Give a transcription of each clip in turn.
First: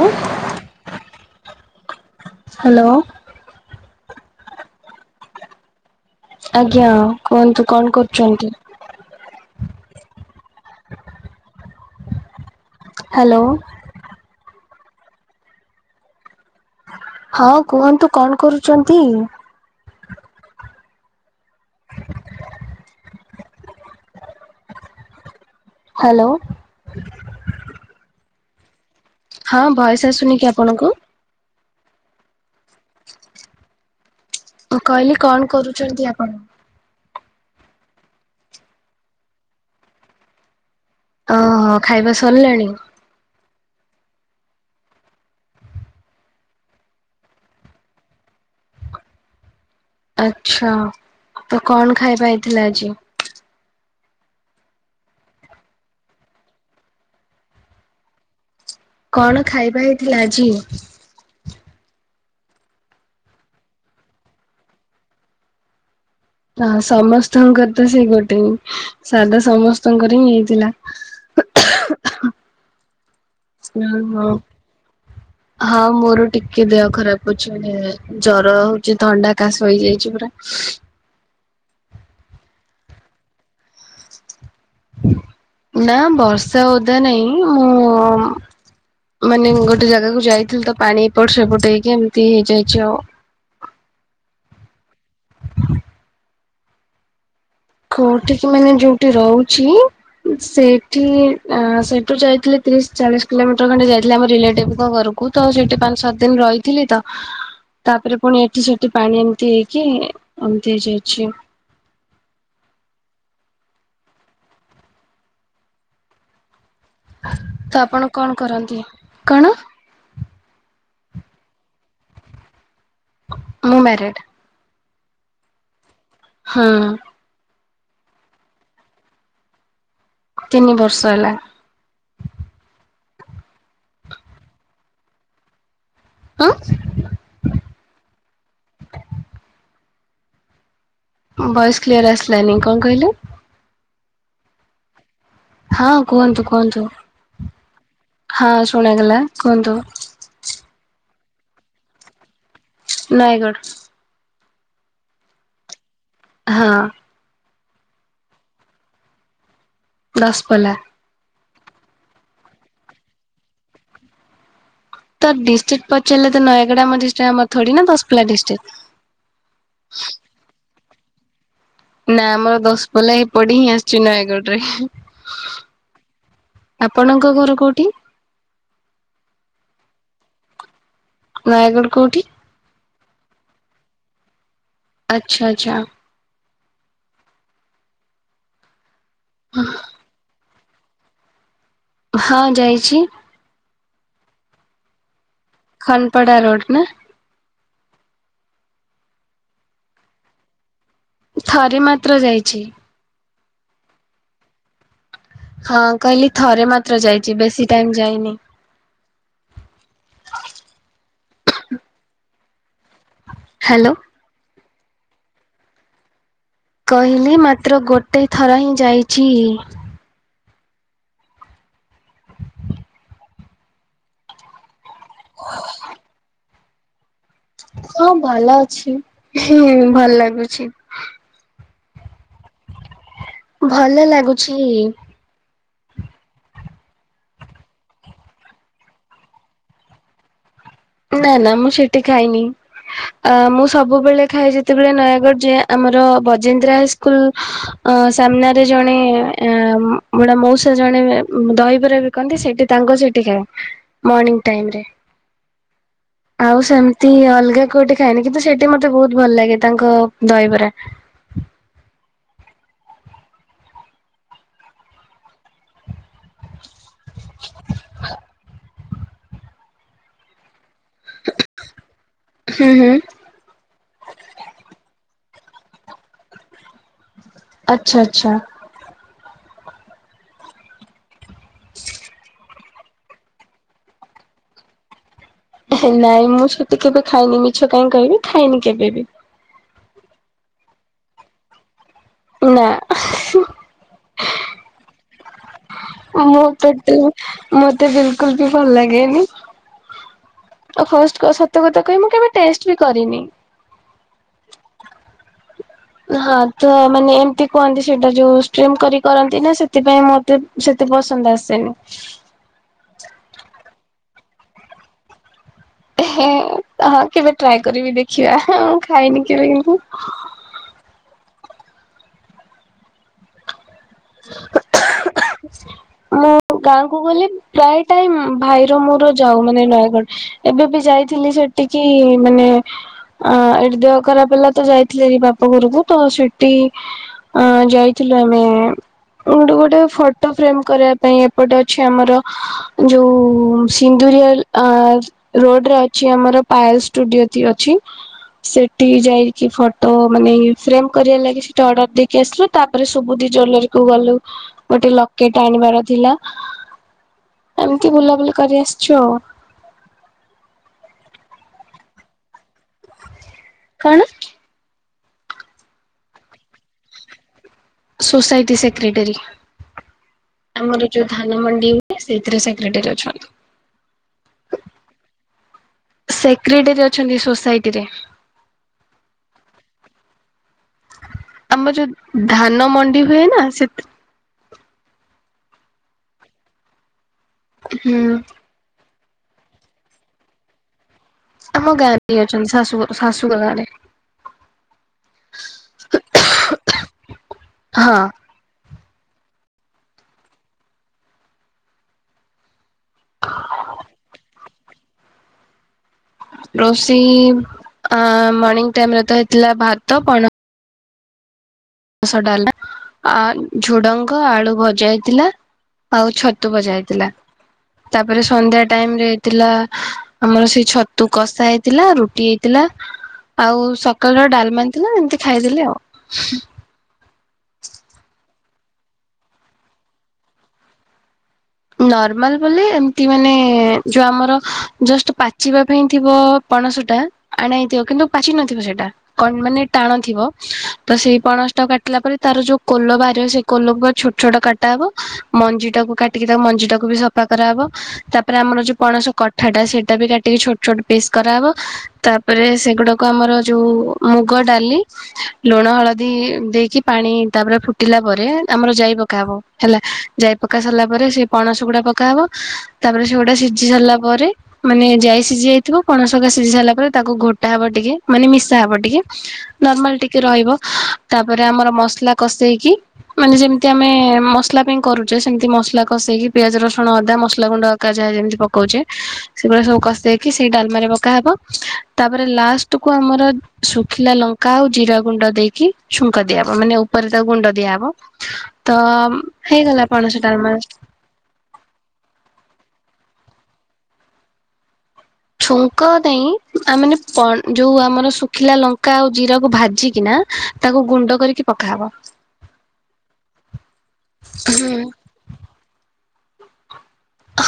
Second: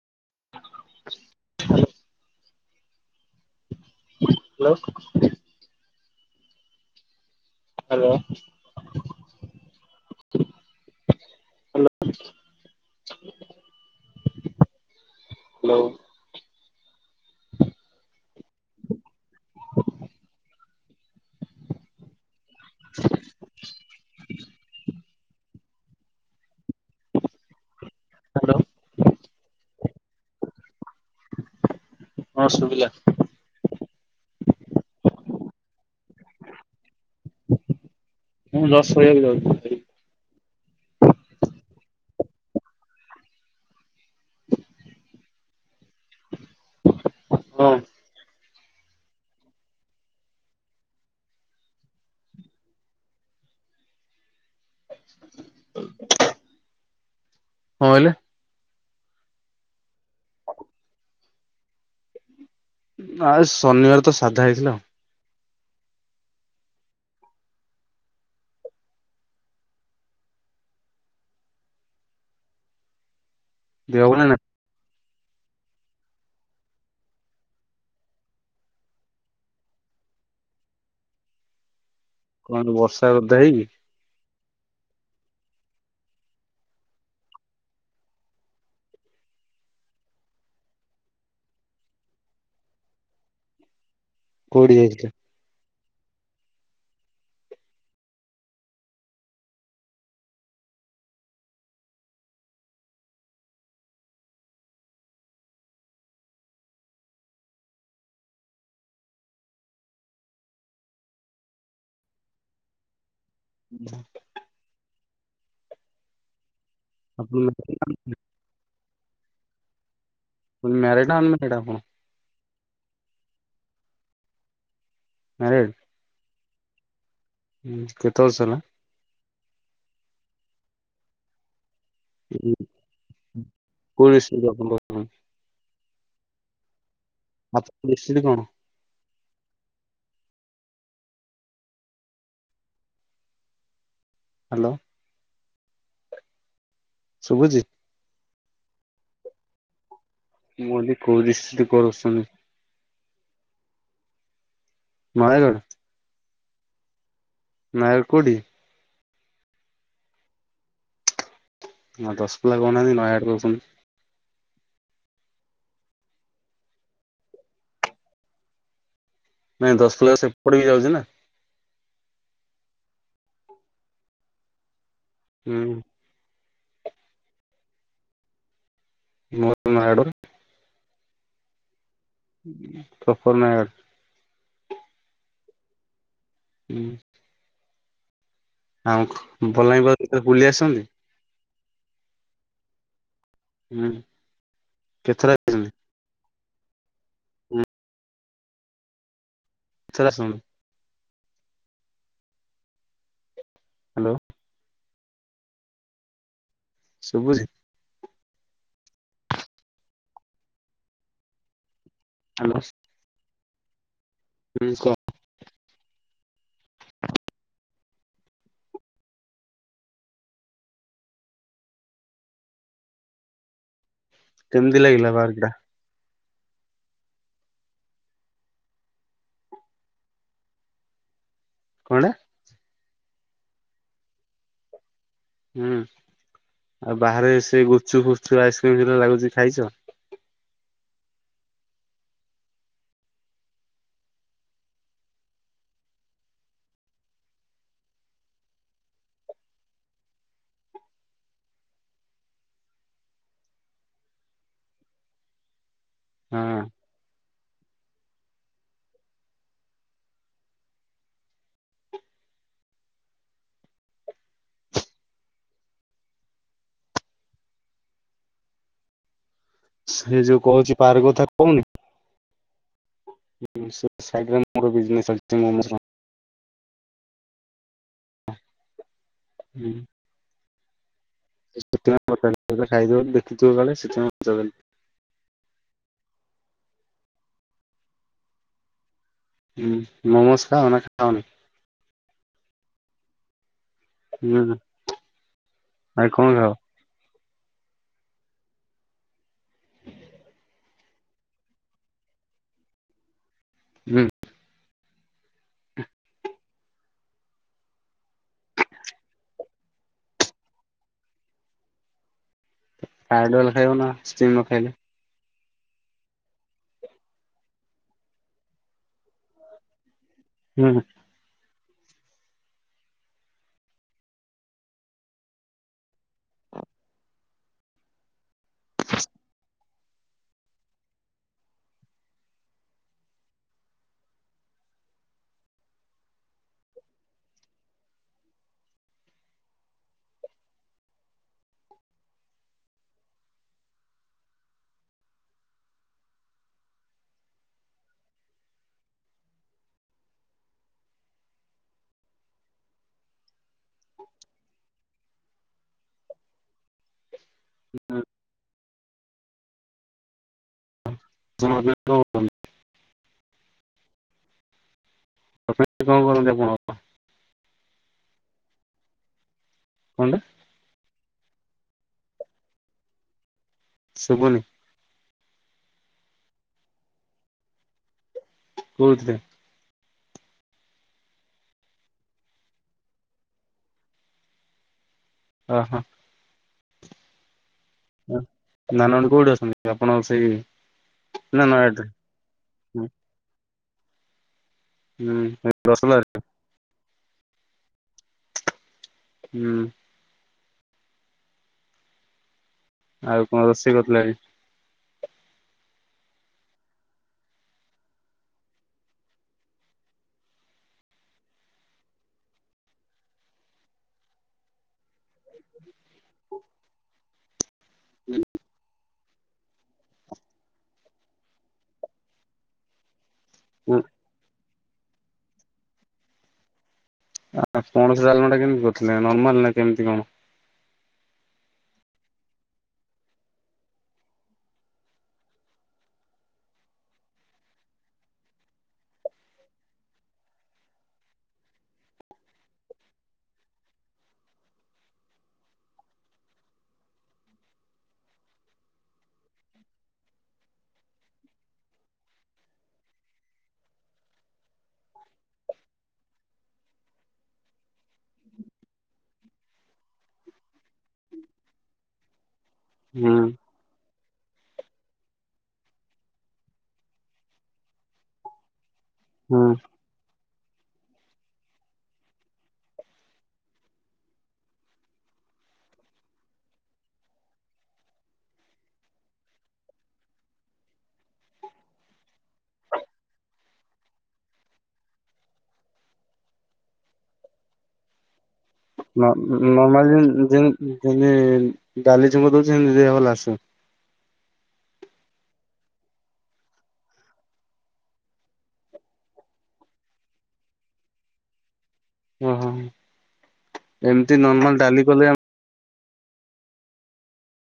ଆ। ହ [inaudible] hello. Hello. ଆଜ୍ଞା କୁହନ୍ତୁ କଣ ହ୍ୟାଲୋ କରୁଛନ୍ତି? ହ୍ୟାଲୋ। ହ୍ୟାଲୋ। ହଁ କୁହନ୍ତୁ କଣ କରୁଛନ୍ତି? ହ୍ୟାଲୋ। ହ୍ୟାଲୋ ହଁ ଭଏସ ଆସୁନି କି ଆପଣଙ୍କୁ? ହଁ ଶୁବିଲା। ମୁଁ କହିଲି କଣ କରୁଛନ୍ତି ଆପଣ? ମୁଁ ଜଷ୍ଟ ଶୋଇବାକୁ ଯାଉଥିଲି। ହଁ ଖାଇବା ସରିଲାଣି? ହଁ। କଣ ଆଛା ତ କଣ ଖାଇବା ହେଇଥିଲା ଆଜି। କଣ କହିଁଲେ? କଣ ଖାଇବା ହେଇଥିଲା ଆଜି? ନା ଆଜି ଶନିବାର ତ ସାଧା ହେଇଥିଲା ଆଉ। ହ ସମସ୍ତଙ୍କର ତ ସେଇ ଗୋଟେ ହି ସାଧା ସମସ୍ତଙ୍କର ହିଁ ହେଇଥିଲା। ଓ ଦେହ ଭଲ ହୋ। ନା ହଁ ମୋର ଟିକେ ଦେହ ଖରାପ ଅଛି। ଜର ହଉଛି ଥଣ୍ଡା କାଶ ହେଇଯାଇଛି ପୁରା। କଣ ବର୍ଷାରେ ଓଦା ହେଇକି। ନା ବର୍ଷା ଓଦା ନାଇଁ ମୁଁ ମାନେ ଗୋଟେ ଜାଗାକୁ ଯାଇଥିଲି ତ ପାଣି ଏପଟ ସେପଟ ହେଇକି ଏମିତି ହେଇଯାଇଛି ଆଉ। କୋଉଠି ଯାଇଥିଲେ? କୋଉଠିକି ମାନେ ଯୋଉଠି ରହୁଛି। ସେଇଠି ସେଇଠୁ ଯାଇଥିଲି ତିରିଶ ଚାଳିଶ କିଲୋମିଟର ଖଣ୍ଡେ ଯାଇଥିଲେ ଆମ ରିଲେଟିଭଙ୍କ ଘରକୁ। କୁ ତ ସେଇଠି ପାଞ୍ଚ ସାତ ଦିନ ରହିଥିଲି ତ। ତାପରେ ପୁଣି ଏଠି ସେଠି ପାଣି ଏମିତି ହେଇକି ଏମତି ହେଇଯାଇଛି। [inaudible] ଆପଣ ତ ଆପଣ କଣ କରନ୍ତି କଣ? ମ୍ୟାରେଡ ନା ଅନମ୍ୟାରେଡ ଆପଣ? ମୁଁ ମ୍ୟାରେଡ। ମ୍ୟାରେଡ। ହଁ। ହୁଁ କେତେ ବର୍ଷ ହେଲା? ତିନି ବର୍ଷ ହେଲା। [unintelligible] ଉଁ। ଆଜି ରୋଷେଇ କଣ? ଭଏସ କ୍ଲିୟର ଆସିଲାନି କଣ କହିଲେ? ହ୍ୟାଲୋ। ହଁ କୁହନ୍ତୁ କୁହନ୍ତୁ? ଶୁଭୁଛିି। ହଁ ଶୁଣାଗଲା କୁହନ୍ତୁ? [unintelligible] ନୟାଗଡ଼। ନୟାଗଡ଼? ହଁ। ନୟାଗଡ଼ କୋଉଠି? ଦଶପଲା। ହଁ ଦଶପଲା କହୁନାହାନ୍ତି ନୟଗଡ଼ କହୁଛନ୍ତି। ତ ଡିଷ୍ଟ୍ରିକ୍ ପଚାରିଲେ ତ ନୟାଗଡ଼ ଆମ ଡିଷ୍ଟ୍ରିକ୍ ଆମର ଥୋଡ଼ି ନା ଦଶପଲା ଆମ ଡିଷ୍ଟ୍ରିକ୍। ନାଇଁ ଦଶପଲା ସେପଟେ ବି ଯାଉଛି ନା। ନା ଆମର ଦଶପଲା ଏପଟେ ହିଁ ଆଶୁଛି ନୟାଗଡ଼ରେ ହୁଁ। ଆପଣଙ୍କ ଘର କୋଉଠି? [unintelligible] ନୟାଗଡ଼। ନୟାଗଡ଼ କୋଉଠି? ହୁଁ ତପ ନା ଆଚ୍ଛା ଆଚ୍ଛା। ହୁଁ। ଆଉ ଭଲାଙ୍ଗୀ ଆଡ଼େ ବୁଲି ଆସଛନ୍ତି। ହଁ ଯାଇଛି। ହୁଁ କେତେ ଥର ଖାନ୍ ପଡ଼ା ରୋଡ଼ ନା? ହୁଁ [unintelligible] ଥରେ ମାତ୍ର ଯାଇଛି। ହ୍ୟାଲୋ। ହଁ କହିଲି ଥରେ ମାତ୍ର ଯାଇଚି ଶୁଭୁଛି? ବେଶୀ ଟାଇମ୍ ଯାଇନି। [unintelligible] ହ୍ୟାଲୋ। [unintelligible] କହିଲି ମାତ୍ର ଗୋଟେ ଥର ହିଁ ଯାଇଛି। କେମିତି କହିବି ଲାଗିଲା ବାର୍ଗଟା? ହଁ ଭଲ ଅଛି ଭଲ୍ ଲାଗୁଛି। କଣଟା? ଭଲ ଲାଗୁଛି। ହୁଁ। ଆଉ ବାହାରେ ସେ ଗୁପଚୁପ ଫୁଚୁପ୍ ଆଇସ୍କ୍ରିମ୍ ଯୋଉଗୁଡ଼ା ଲାଗୁଛି ଖାଇଛ? ନା ନା ମୁଁ ସେଠି ଖାଇନି। ଆ ମୁଁ ସବୁବେଳେ ଖାଏ ଯେତେବେଳେ ନୟାଗଡ଼ ଯାଏ ଆମର ବଜେନ୍ଦ୍ରା ହାଇସ୍ ସ୍କୁଲ୍ ସାମ୍ନାରେ ଜଣେ ଏଁ ବୁଢ଼ା ମଉସା ଜଣେ ଦହିବରା ବି କନ୍ତି ସେଠି ତାଙ୍କ ସେଠି ଖାଏ। ମର୍ନିଙ୍ଗ ଟାଇମ୍ ରେ। ହଁ ଆଉ ସେମତି ଅଲଗା କୋଉଠି ଖାଏନି। କିନ୍ତୁ ସେଠି ମତେ ବହୁତ ଭଲ ଲାଗେ ତାଙ୍କ ଦହିବରା। [inaudible] ସେ ଯୋଉ କହୁଛି ପାର୍ କଥା କହୁନି ହୁଁ ହୁଁ। ସେଇ ସାଇଟ୍ ରେ ମୋର ବିଜନେସ୍ ଅଛି [unintelligible] ଆଚ୍ଛା ଆଚ୍ଛା। ହୁଁ। [unintelligible] ନାଇଁ ମୁଁ ସେଠି କେବେ ଖାଇନି ମିଛ କାଇହିଁ କହିବି। ଖାଇନି କେବେ ବି। ହୁଁ ମୋମୋସ ଖାଅ ନା ଖାଅନି? ନା ହୁଁ ଆଉ କଣ ମୋ ଖାଅ? ପେଟକୁ ମତେ ବିଲକୁଲ ବି ଭଲ ଲାଗେନି। ଆଉ ଫାଷ୍ଟ ସତ କଥା କହିଵି ମୁଁ କେବେ ଟେଷ୍ଟ ବି କରିନି। ହୁଁ। ହଁ ତୋ ମାନେ ଏମିତି କୁହନ୍ତି ସେଇଟା ଯୋଉ ଷ୍ଟ୍ରିମ କରି କରନ୍ତି ନା ସେଥିପାଇଁ ମତେ ସେତେ ପସନ୍ଦ ଆସେନି। ଆଇଡଲ ଖାଇବ ନା ଷ୍ଟିମ ନଖାଇଲେ। ଏ କେବେ ଟ୍ରାଏ କରିବି ଦେଖିବା ମୁଁ ଖାଇନି କେବେ କିନ୍ତୁ। ହୁଁ। [unintelligible] ମୁଁ ଗାଁକୁ ଗଲେ ପ୍ରାୟ ଟାଇମ ଭାଇର ମୋର ଯାଉ ମାନେ ନୟାଗଡ। ଏବେ ବି ଯାଇଥିଲି ସେଠିକି ମାନେ ଅ ଏଠି ଦେହ ଖରାପ ହେଲା ତ ଯାଇଥିଲି ଭାରି ବାପ ଘରକୁ ତ ସେଠି ଅ ଯାଇଥିଲୁ ଆମେ ଅ ଗୋଟେ ଗୋଟେ ଫଟୋ ଫ୍ରେମ କରିବା ପାଇଁ ଏପଟେ ଅଛି ଆମର ଯୋଉ ସିନ୍ଦୁରିଆଲ ରୋଡ ରେ ଅଛି ଆମର ପାଏଲ ଷ୍ଟୁଡିଓ ଟି ଅଛି। ସେଠି ଯାଇକି ଫଟୋ ମାନେ ଫ୍ରେମ କରିବା ଲାଗି ସେଠା ଅର୍ଡର ଦେଇକି ଆସିଲୁ। ତାପରେ ସୁବୁଧି ଜୁଏଲାରୀ କୁ ଗଲୁ ଗୋଟେ ଲକେଟ ଆଣିବାର ଥିଲା। ଏମିତି ବୁଲାବୁଲି କରି ଆସିଛୁ ଆଉ। [unintelligible] କଣ? [unintelligible] କଣ କରନ୍ତି ଆପଣ? Society secretary. କଣ୍ଟେ। ଆମର ଯୋଉ ଧାନ ମଣ୍ଡି ହୁଏ ସେଥିରେ ସେକ୍ରେଟାରୀ ଅଛନ୍ତି। ଶୁଭୁନି। ସେକ୍ରେଟାରୀ ଅଛନ୍ତି ସୋସାଇଟି ରେ। କଉ ଥିରେ। ଆମର ଯୋଉ ଧାନ ମଣ୍ଡି ହୁଏ ନା ସେ ହଁ ହଁ। ହୁଁ। [unintelligible] ଆପଣଙ୍କ ର ସେଇ ନା ଆମ ନୟାଗଡ଼ରେ ଗାଁରେ ଯିଏ ଅଛନ୍ତି ଶାଶୁ ଶାଶୁଙ୍କ ଗାଁରେ। [unintelligible] ହଁ। ହୁଁ। ଆଉ କଣ ରୋଷେଇ କରିଥିଲେ ଆଜି? ରୋଷେଇ ମର୍ଣିଂ ଟାଇମରେ ତ ହେଇଥିଲା ଭାତ ପଣ ମସୁର ଡାଲି ଆଉ ଝୁଡଙ୍ଗ ଆଳୁ ଭଜା ହେଇଥିଲା। ଆଉ ଛତୁ ବଜା ହେଥିଲା ତାପରେ ସନ୍ଧ୍ୟା ଟାଇମ ରେ ଥିଲା ଆମର ସେଇ ଛତୁ କଷା ହେଇଥିଲା ରୁଟି ହେଇଥିଲା। ଆଉ ସକାଳର ଡାଲମା ଥିଲା ଏମିତି ଖାଇଦେଲେ ଆଉ। ଆ ପଣସ ଡାଲମାଟା କେମିତି କରିଥିଲେ ନର୍ମାଲ ନା କେମିତି କଣ? ନର୍ମାଲ ବୋଲି ଏମତି ମାନେ ଯୋଉ ଆମର ଜଷ୍ଟ ପାଚିବା ପାଇଁ ଥିବ। ପଣସ ଟା ଆଣେଇଥିବ କିନ୍ତୁ ପାଚି ନଥିବ ସେଇଟା। କଣ ମାନେ ଟାଣ ଥିବ ତ ସେଇ ପଣସ ଟା କାଟିଲା ପରେ ତାର ଯୋଉ କୋଲ ବାହାରିବ ସେଇ। କୋଲପୁଆ ଛୋଟ ଛୋଟ କଟା ହବ ମଞ୍ଜି ଟାକୁ କାଟିକି ତାକୁ ମଞ୍ଜି ଟାକୁ ବି ସଫା କରାହେବ। ତାପରେ ଆମର ଯୋଉ ପଣସ କଠା ଟା ସେଇଟା ବି କାଟିକି ଛୋଟ ଛୋଟ ପିସ୍ କରାହେବ। ତାପରେ ସେଗୁଡାକ ଆମର ଯୋଉ ମୁଗ ଡାଲି। ଲୁଣ ହଳଦୀ ଦେଇକି ପାଣି ତାପରେ ଫୁଟିଲା ପରେ ଆମର ଯାଇ ପକାହବ। ହେଲା ଯାଇ ପକା ସାରିଲା ପରେ ସେ ପଣସ ଗୁଡା ପକାହବ ତାପରେ ହୁଁ ସେଗୁଡା ସିଝି ସାରିଲା ପରେ ମାନେ ଯାଇ ସିଝି ଯାଇଥିବ ପଣସକା ସିଝି ସାରା ପରେ ତାକୁ ଘୋଟା ହବ ଟିକେ ମାନେ ମିଶା ହବ ଟିକେ ହୁଁ। ନର୍ମାଲ ଟିକେ ରହିବ ତାପରେ ଆମର ମସଲା କଷେଇକି ମାନେ ଯେମିତି ଆମେ ମସଲା ପାଇଁ କରୁଛେ ସେମିତି ମସଲା କଷେଇକି ପିଆଜ ରସୁଣ ଅଦା ମସଲା ଗୁଣ୍ଡ ଯାହା ଯେମିତି ପକଉଛ ସେଗୁଡା ସବୁ କଷେଇକି ସେଇ ଡାଲମାରେ ପକା ହେବ ତାପରେ ଲାଷ୍ଟ କୁ ଆମର ଶୁଖିଲା ଲଙ୍କା ଲଙ୍କା ଆଉ ଜିରା ଗୁଣ୍ଡ ଦେଇକି ଛୁଙ୍କା ଦିଆହବ ମାନେ ଉପରେ ତାକୁ ଗୁଣ୍ଡ ଦିଆହେବ ତ ହେଇଗଲା ନର୍ମାଲି ପଣସ ଡାଲମା। ଯେମିତି ଡାଲି ଛୁଙ୍କ ଦଉଛ ସେମିତି [inaudible] ଛୁଙ୍କ ନାଇଁ ଆ ମାନେ ଯୋଉଁ ଆମର ଶୁଖିଲା ଲଙ୍କା ଆଉ ଜିରାକୁ ଭାଜିକିନା ତାକୁ ଗୁଣ୍ଡ କରିକି ପକାହବ। ହ ଏମିତି ନର୍ମାଲ ଡାଲି କଲେ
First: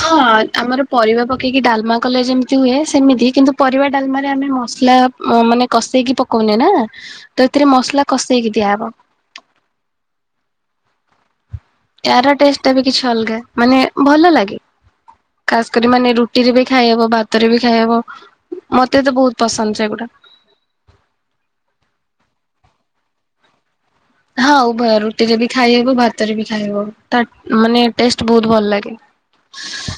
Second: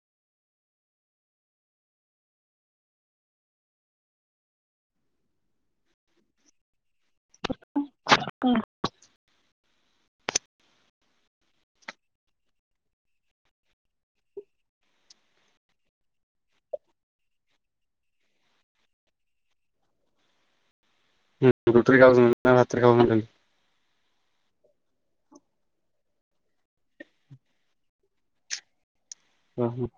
ହଁ ଆମର ପରିବା ପକେଇକି ଡାଲମା କଲେ ଯେମିତି ହୁଏ ସେମିତି କିନ୍ତୁ ପରିବା ଡାଲମାରେ ଆମେ ମସଲା ମୋ ମାନେ କଷେଇକି ପକଉନେ ନା। ତ ଏଥିରେ ମସଲା କଷେଇକି ଦିଆହବ। ଆର ଟେଷ୍ଟ ଟା ବି କିଛି ଅଲଗା। ମାନେ ଭଲ ଲାଗେ। ଖାସ୍ କରି ମାନେ ରୁଟିରେ ବି ଖାଇହବ। ଭାତରେ ବି ଖାଇହବ। ମୋତେ ତ ବହୁତ ପସନ୍ଦ ସେ ଗୁଡା। ହୁଁ ରୁଟିରେ ଖାଉଚନ୍ତି ନା ଭାତରେ ଖାଉଚନ୍ତି? ହଁ ଉଭୟ ରୁଟିରେ ବି ଖାଇହବ ଭାତରେ ବି ଖାଇହବ। ତା ମାନେ ଟେଷ୍ଟ ବହୁତ ଭଲ ଲାଗେ। ହ [unintelligible] ଅହୋ।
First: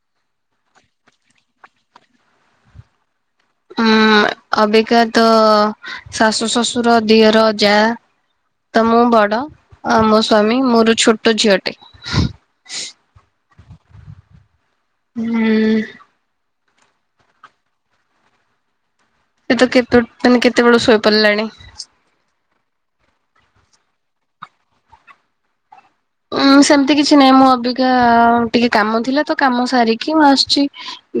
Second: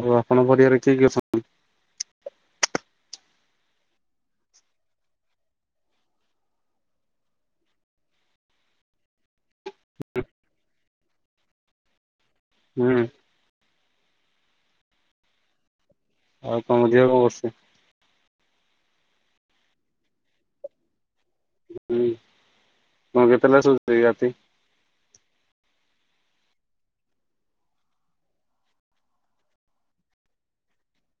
ଆଉ ଆପଣଙ୍କ ପରିବାରରେ କିଏ କିଏ ଅଛନ୍ତି? ଅଁ ଅବିକା ତ ଶାଶୁ ଶଶୁର ଦିଅର ଯା। ତ ମୁଁ ବଡ। ଆଉ ମୋ ସ୍ଵାମୀ ମୋର ଛୋଟ ଝିଅଟେ। ହୁଁ। ହୁଁ। ଆଉ କଣ ଦିଅର କଣ କରୁସି? ସେ ତ କେତୋ ଟାନେ କେତେବେଳୁ ଶୋଇପଡିଲାଣି। ହୁଁ ତମେ କେତେବେଳେ ଶୋଉଚକି ରାତି? ଉଁ ସେମିତି କିଛି ନାହିଁ। ମୁଁ ଅବିକା ଟିକେ କାମ ଥିଲା ତ କାମ ସାରିକି ମୁଁ ଆସୁଚି।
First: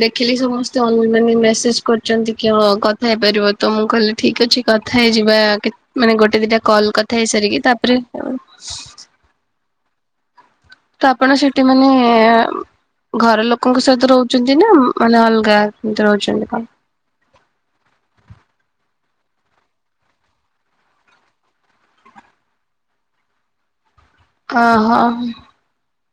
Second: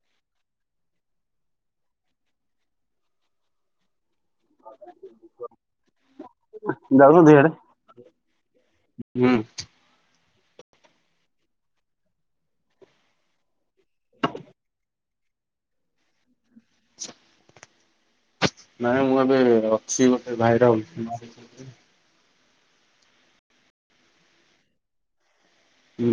ଦେଖିଲି ସମସ୍ତେ ଅଲନାଇନ ମେସେଜ କରିଚନ୍ତି। କିଅଣ କଥା ହେଇପାରିବ ତ? ମୁଁ କହିଲି ଠିକ ଅଛି କଥା ହେଇଯିବା। କେ ମାନେ ଗୋଟେ ଦିଟା କଲ କଥା ହେଇ ଯାଉଛନ୍ତି ଇଆଡେ ସାରିକି। ତାପରେ ହୁଁ। ତ ଆପଣ ସେଟି ମାନେ ଘର ଲୋକଙ୍କ ସହିତ ରହୁଚନ୍ତି ନା। ମାନେ ଅଲଗା କେମିତି ରହୁଚନ୍ତି କଣ? ଆଛା। ନାଇଁ ମୁଁ ଏବେ ଅଛି ଗୋଟେ ଭାଇରା [unintelligible] ହଁ ହଁ। ହୁଁ।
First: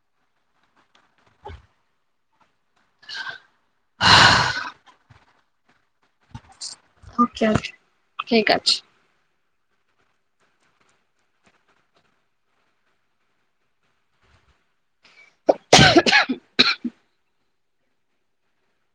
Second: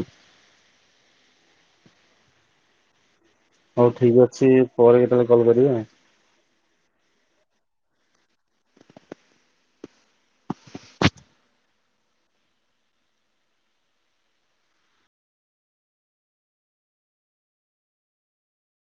ହଉ ଠିକ୍ ଅଛି ପରେ କେତେ ବେଳେ କଲ କରିବେ? ଓକେ-ଓକେ ଠିକ ଅଛି। ଖେ-ଖେ ଖୁ। [unintelligible]